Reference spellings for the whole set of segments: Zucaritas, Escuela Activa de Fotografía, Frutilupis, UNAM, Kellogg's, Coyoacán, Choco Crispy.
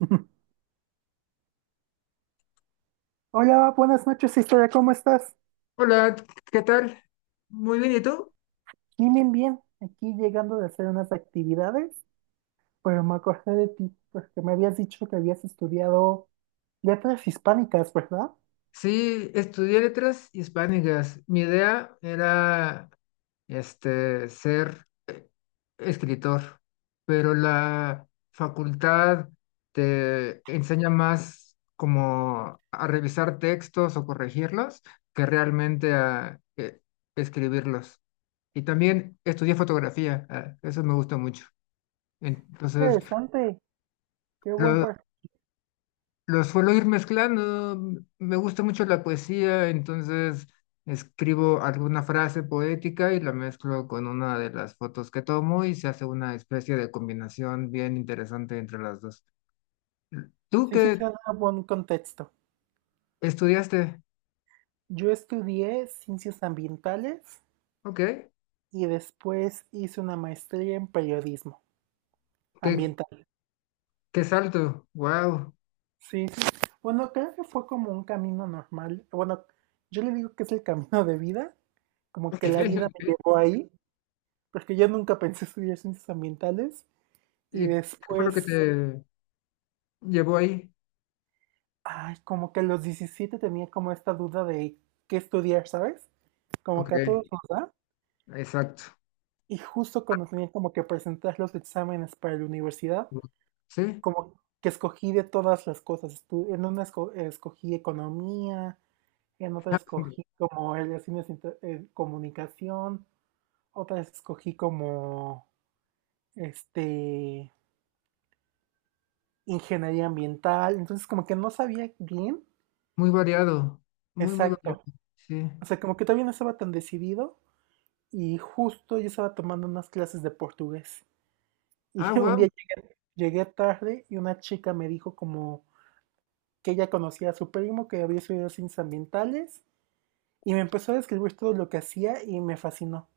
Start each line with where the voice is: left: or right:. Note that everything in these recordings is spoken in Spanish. right: Hola, buenas noches, historia, ¿cómo estás?
left: Hola, ¿qué tal? Muy bien, ¿y tú?
right: Bien, bien, bien. Aquí llegando de hacer unas actividades, pero me acordé de ti, porque me habías dicho que habías estudiado letras hispánicas, ¿verdad?
left: Sí, estudié letras hispánicas. Mi idea era ser escritor, pero la facultad te enseña más como a revisar textos o corregirlos que realmente a escribirlos. Y también estudié fotografía, ah, eso me gusta mucho. Entonces,
right: Interesante, qué buen
left: lo-
right: par.
left: los suelo ir mezclando, me gusta mucho la poesía, entonces escribo alguna frase poética y la mezclo con una de las fotos que tomo y se hace una especie de combinación bien interesante entre las dos. ¿Tú
right: Sí, sí,
left: qué
right: se da buen contexto.
left: estudiaste?
right: Yo estudié ciencias ambientales
left: Ok,
right: y después hice una maestría en periodismo
left: qué,
right: ambiental.
left: qué salto, wow.
right: Sí, sí. Bueno, creo que fue como un camino normal. Bueno, yo le digo que es el camino de vida, como que la
left: Ok,
right: vida
left: ok.
right: me llevó ahí, porque yo nunca pensé estudiar ciencias ambientales y
left: ¿Y qué fue lo que
right: después,
left: te llevó ahí?
right: ay, como que a los 17 tenía como esta duda de qué estudiar, ¿sabes? Como
left: Ok,
right: que a todos nos da.
left: exacto.
right: Y justo cuando tenía como que presentar los exámenes para la universidad,
left: Sí,
right: como que escogí de todas las cosas. En una escogí economía. En otra escogí como relaciones comunicación. Otra escogí como este ingeniería ambiental, entonces como que no sabía bien,
left: muy variado, muy, muy variado.
right: exacto.
left: Sí.
right: O sea, como que todavía no estaba tan decidido y justo yo estaba tomando unas clases de portugués y
left: Ah,
right: un
left: wow.
right: día llegué tarde y una chica me dijo como que ella conocía a su primo que había estudiado ciencias ambientales y me empezó a describir todo lo que hacía y me fascinó.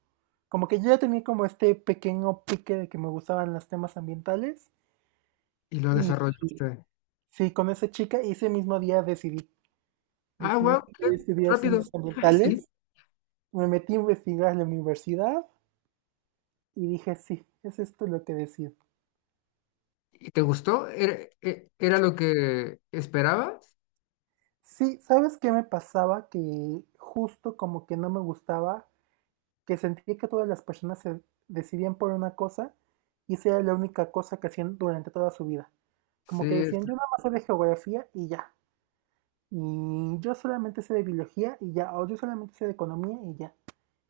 right: Como que yo ya tenía como este pequeño pique de que me gustaban los temas ambientales
left: Y lo
right: y y
left: desarrollaste.
right: sí, con esa chica y ese mismo día decidí,
left: Ah,
right: decidí
left: wow,
right: que
left: qué
right: quería estudiar
left: rápido.
right: ciencias
left: Sí.
right: ambientales, me metí a investigar en la universidad y dije, sí, es esto lo que decido.
left: ¿Y te gustó? ¿Era, era lo que esperabas?
right: Sí, ¿sabes qué me pasaba? Que justo como que no me gustaba, que sentía que todas las personas se decidían por una cosa y esa era la única cosa que hacían durante toda su vida.
left: Sí,
right: Como que
left: es-
right: decían, yo nada más sé de geografía y ya. Y yo solamente sé de biología y ya. O yo solamente sé de economía y ya.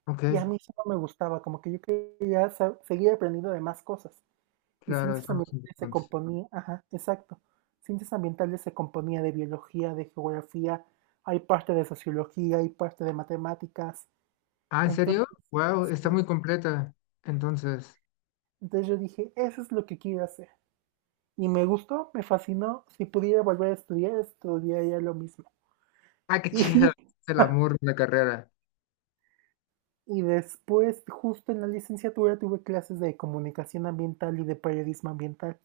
left: ok,
right: Y a mí eso no me gustaba, como que yo quería seguir aprendiendo de más cosas. Y
left: claro,
right: ciencias
left: eso más
right: ambientales se
left: importante.
right: componía, ajá, exacto. Ciencias ambientales se componía de biología, de geografía, hay parte de sociología, hay parte de matemáticas.
left: Ah, ¿en
right: Entonces,
left: serio? Wow, está
right: sí.
left: muy completa. Entonces,
right: Entonces yo dije, eso es lo que quiero hacer. Y me gustó, me fascinó. Si pudiera volver a estudiar, estudiaría lo mismo.
left: ah, qué chido.
right: Y,
left: Es el amor de la carrera.
right: y después, justo en la licenciatura, tuve clases de comunicación ambiental y de periodismo ambiental.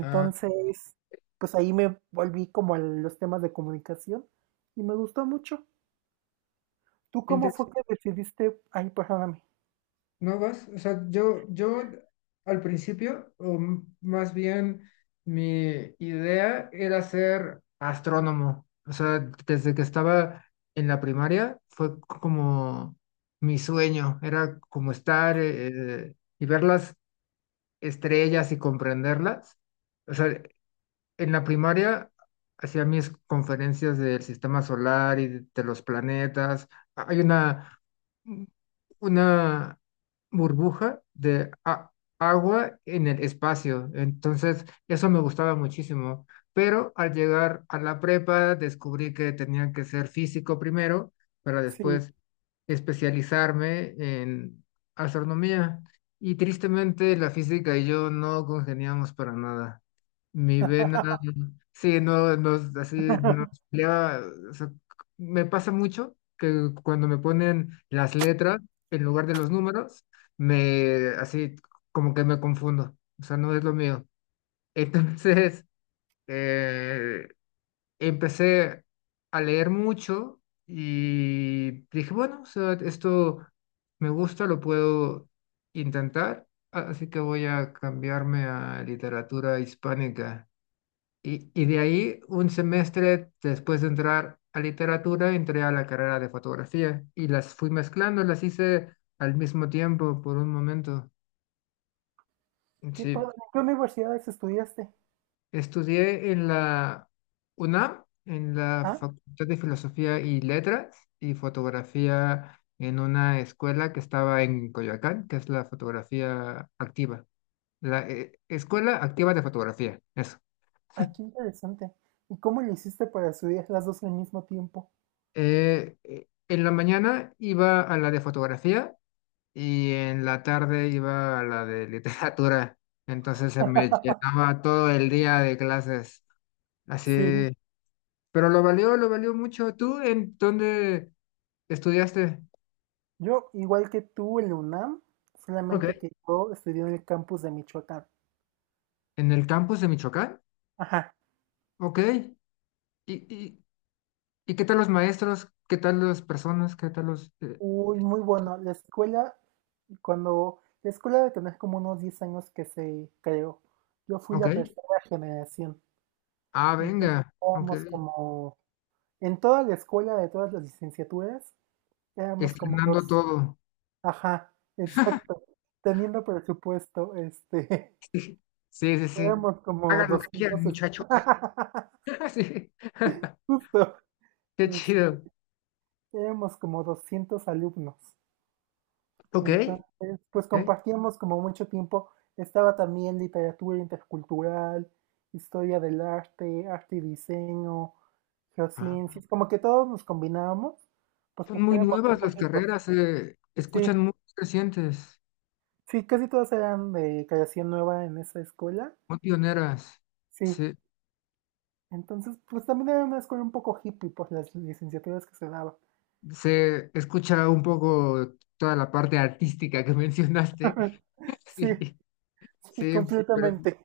left: Ah,
right: pues ahí me volví como a los temas de comunicación y me gustó mucho. ¿Tú cómo fue que decidiste? Ay, perdóname.
left: no vas, o sea, yo al principio, o más bien mi idea era ser astrónomo. O sea, desde que estaba en la primaria fue como mi sueño, era como estar y ver las estrellas y comprenderlas. O sea, en la primaria hacía mis conferencias del sistema solar y de los planetas. Hay una burbuja de agua en el espacio. Entonces, eso me gustaba muchísimo. Pero al llegar a la prepa, descubrí que tenía que ser físico primero para
right: Sí.
left: después especializarme en astronomía. Y tristemente, la física y yo no congeniamos para nada. Mi vena, sí, no, no, es así, no, es pelea, o sea, c- me pasa mucho que cuando me ponen las letras en lugar de los números, me, así, como que me confundo, o sea, no es lo mío. Entonces, eh, empecé a leer mucho y dije, bueno, o sea, esto me gusta, lo puedo intentar, así que voy a cambiarme a literatura hispánica. Y de ahí, un semestre después de entrar a literatura, entré a la carrera de fotografía y las fui mezclando, las hice al mismo tiempo por un momento.
right: Qué padre.
left: Sí,
right: ¿En ¿Qué universidades estudiaste?
left: estudié en la UNAM, en la
right: Ajá.
left: Facultad de Filosofía y Letras y fotografía en una escuela que estaba en Coyoacán, que es la fotografía activa, la Escuela Activa de Fotografía, eso.
right: Ay, qué interesante. ¿Y cómo le hiciste para estudiar las dos al mismo tiempo?
left: En la mañana iba a la de fotografía y en la tarde iba a la de literatura. Entonces se me llenaba todo el día de clases.
right: Sí,
left: Así, pero lo valió mucho. ¿Tú en dónde estudiaste?
right: yo igual que tú en la UNAM,
left: Ok.
right: solamente que yo estudié en el campus de Michoacán.
left: ¿En el campus de Michoacán?
right: Ajá.
left: Ok. Y, y qué tal los maestros? ¿Qué tal las personas? ¿Qué tal los...?
right: Uy, muy bueno. La escuela, cuando la escuela de tener como unos 10 años que se creó, yo fui
left: Ok.
right: la tercera generación.
left: Ah,
right: Entonces
left: venga. Ok.
right: éramos como, en toda la escuela de todas las licenciaturas, éramos como
left: Estrenando
right: dos.
left: todo.
right: Ajá, exacto. Teniendo presupuesto.
left: Sí, sí, sí.
right: Tenemos como
left: Hagan lo que quieran,
right: 200
left: muchachos. Sí.
right: justo,
left: Qué
right: es-
left: chido.
right: éramos como 200 alumnos.
left: Ok.
right: Entonces, pues
left: Ok.
right: compartíamos como mucho tiempo. Estaba también literatura intercultural, historia del arte, arte y diseño,
left: Ah,
right: geociencias, como que todos nos combinábamos, pues
left: son
right: porque
left: muy
right: éramos muy
left: nuevas las
right: poquitos.
left: carreras, se
right: Sí,
left: escuchan muy recientes,
right: sí, casi todos eran de creación nueva en esa escuela.
left: muy pioneras.
right: Sí,
left: Se,
right: entonces, pues también era una escuela un poco hippie por las licenciaturas que se daban.
left: se escucha un poco toda la parte artística que mencionaste.
right: Sí.
left: Sí,
right: Sí,
left: sí, pero
right: completamente.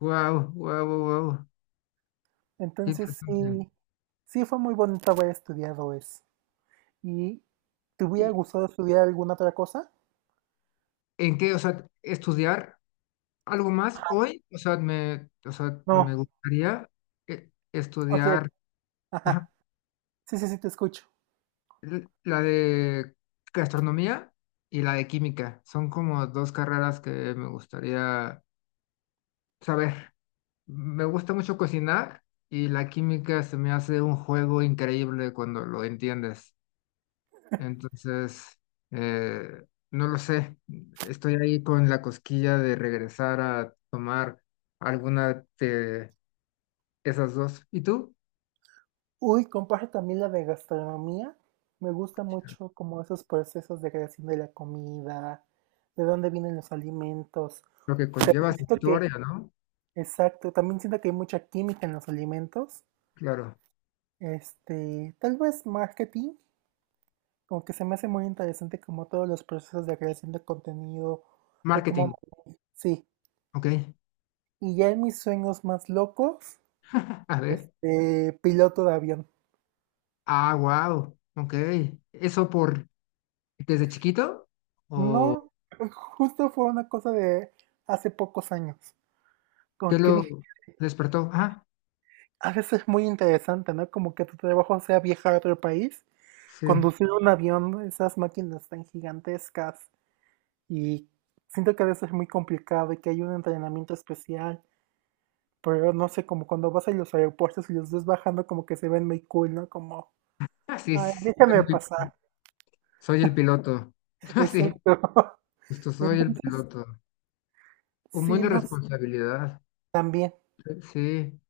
left: wow, wow, wow, qué
right: Entonces
left: interesante.
right: sí, sí fue muy bonito haber estudiado eso. ¿Y te hubiera
left: ¿Y
right: gustado estudiar alguna otra cosa?
left: en qué, o sea, estudiar algo más hoy? O sea, me
right: No,
left: gustaría
right: o sea,
left: estudiar. Ajá.
right: ajá, sí, sí, sí, te escucho.
left: La de gastronomía y la de química. Son como dos carreras que me gustaría saber. Me gusta mucho cocinar y la química se me hace un juego increíble cuando lo entiendes. Entonces, eh, no lo sé. Estoy ahí con la cosquilla de regresar a tomar alguna de esas dos. ¿Y tú?
right: Uy, comparto también la de gastronomía. Me gusta mucho como esos procesos de creación de la comida, de dónde vienen los alimentos.
left: Lo que
right: También
left: conlleva su
right: siento que,
left: historia, ¿no?
right: exacto, también siento que hay mucha química en los alimentos.
left: Claro.
right: Tal vez marketing. Como que se me hace muy interesante como todos los procesos de creación de contenido, de
left: Marketing.
right: cómo... Sí,
left: Ok.
right: y ya en mis sueños más locos,
left: A ver.
right: piloto de avión.
left: Ah, wow, ok. ¿Eso por desde chiquito? ¿O
right: No, pues, justo fue una cosa de hace pocos años.
left: qué
right: Como que
left: lo
right: dije,
left: despertó? Ah,
right: a veces es muy interesante, ¿no? Como que tu trabajo sea viajar a otro país,
left: sí.
right: conducir un avión, esas máquinas tan gigantescas. Y siento que a veces es muy complicado y que hay un entrenamiento especial. Pero no sé, como cuando vas a los aeropuertos y los ves bajando, como que se ven muy cool, ¿no? Como,
left: Ah, sí,
right: ay,
left: sí,
right: déjame
left: soy
right: pasar.
left: soy el piloto. Ah, sí,
right: Exacto.
left: justo soy el
right: Entonces,
left: piloto. Un buen
right: sí,
left: de responsabilidad.
right: también,
left: Sí,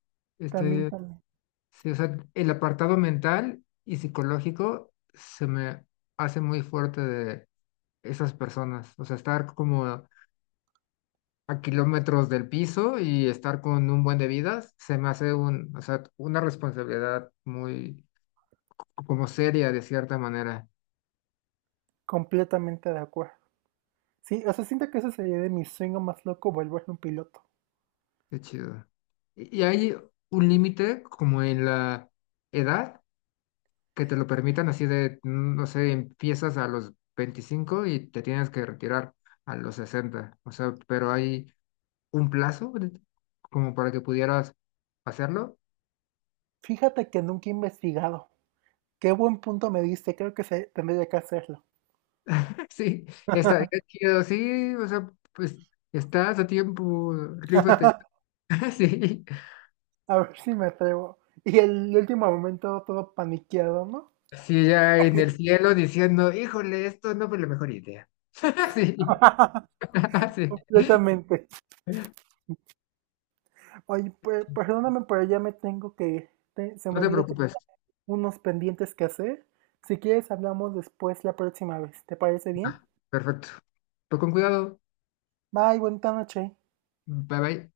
right: también,
left: estoy,
right: también.
left: sí, o sea, el apartado mental y psicológico se me hace muy fuerte de esas personas. O sea, estar como a kilómetros del piso y estar con un buen de vidas, se me hace un, o sea, una responsabilidad muy como seria de cierta manera.
right: Completamente de acuerdo. Sí, o sea, siento que eso sería de mi sueño más loco, volverme un piloto.
left: Qué chido. ¿Y hay un límite como en la edad que te lo permitan así de, mm, no sé, empiezas a los 25 y te tienes que retirar a los 60? O sea, pero hay un plazo como para que pudieras hacerlo.
right: Fíjate que nunca he investigado. Qué buen punto me diste, creo que se, tendría que hacerlo.
left: Sí, estaría chido, sí, o sea, pues estás a tiempo, rífate. Sí,
right: A ver si me atrevo. Y el último momento todo paniqueado, ¿no?
left: sí, ya en el cielo diciendo, híjole, esto no fue la mejor idea. Sí, sí,
right: Completamente. Oye, perdóname, pero ya me tengo que ir. Se me
left: no te
right: olvidó que tenía
left: preocupes.
right: unos pendientes que hacer. Si quieres, hablamos después la próxima vez. ¿Te parece bien?
left: Ah, perfecto. Pues con cuidado.
right: Bye, buena noche.
left: Bye bye.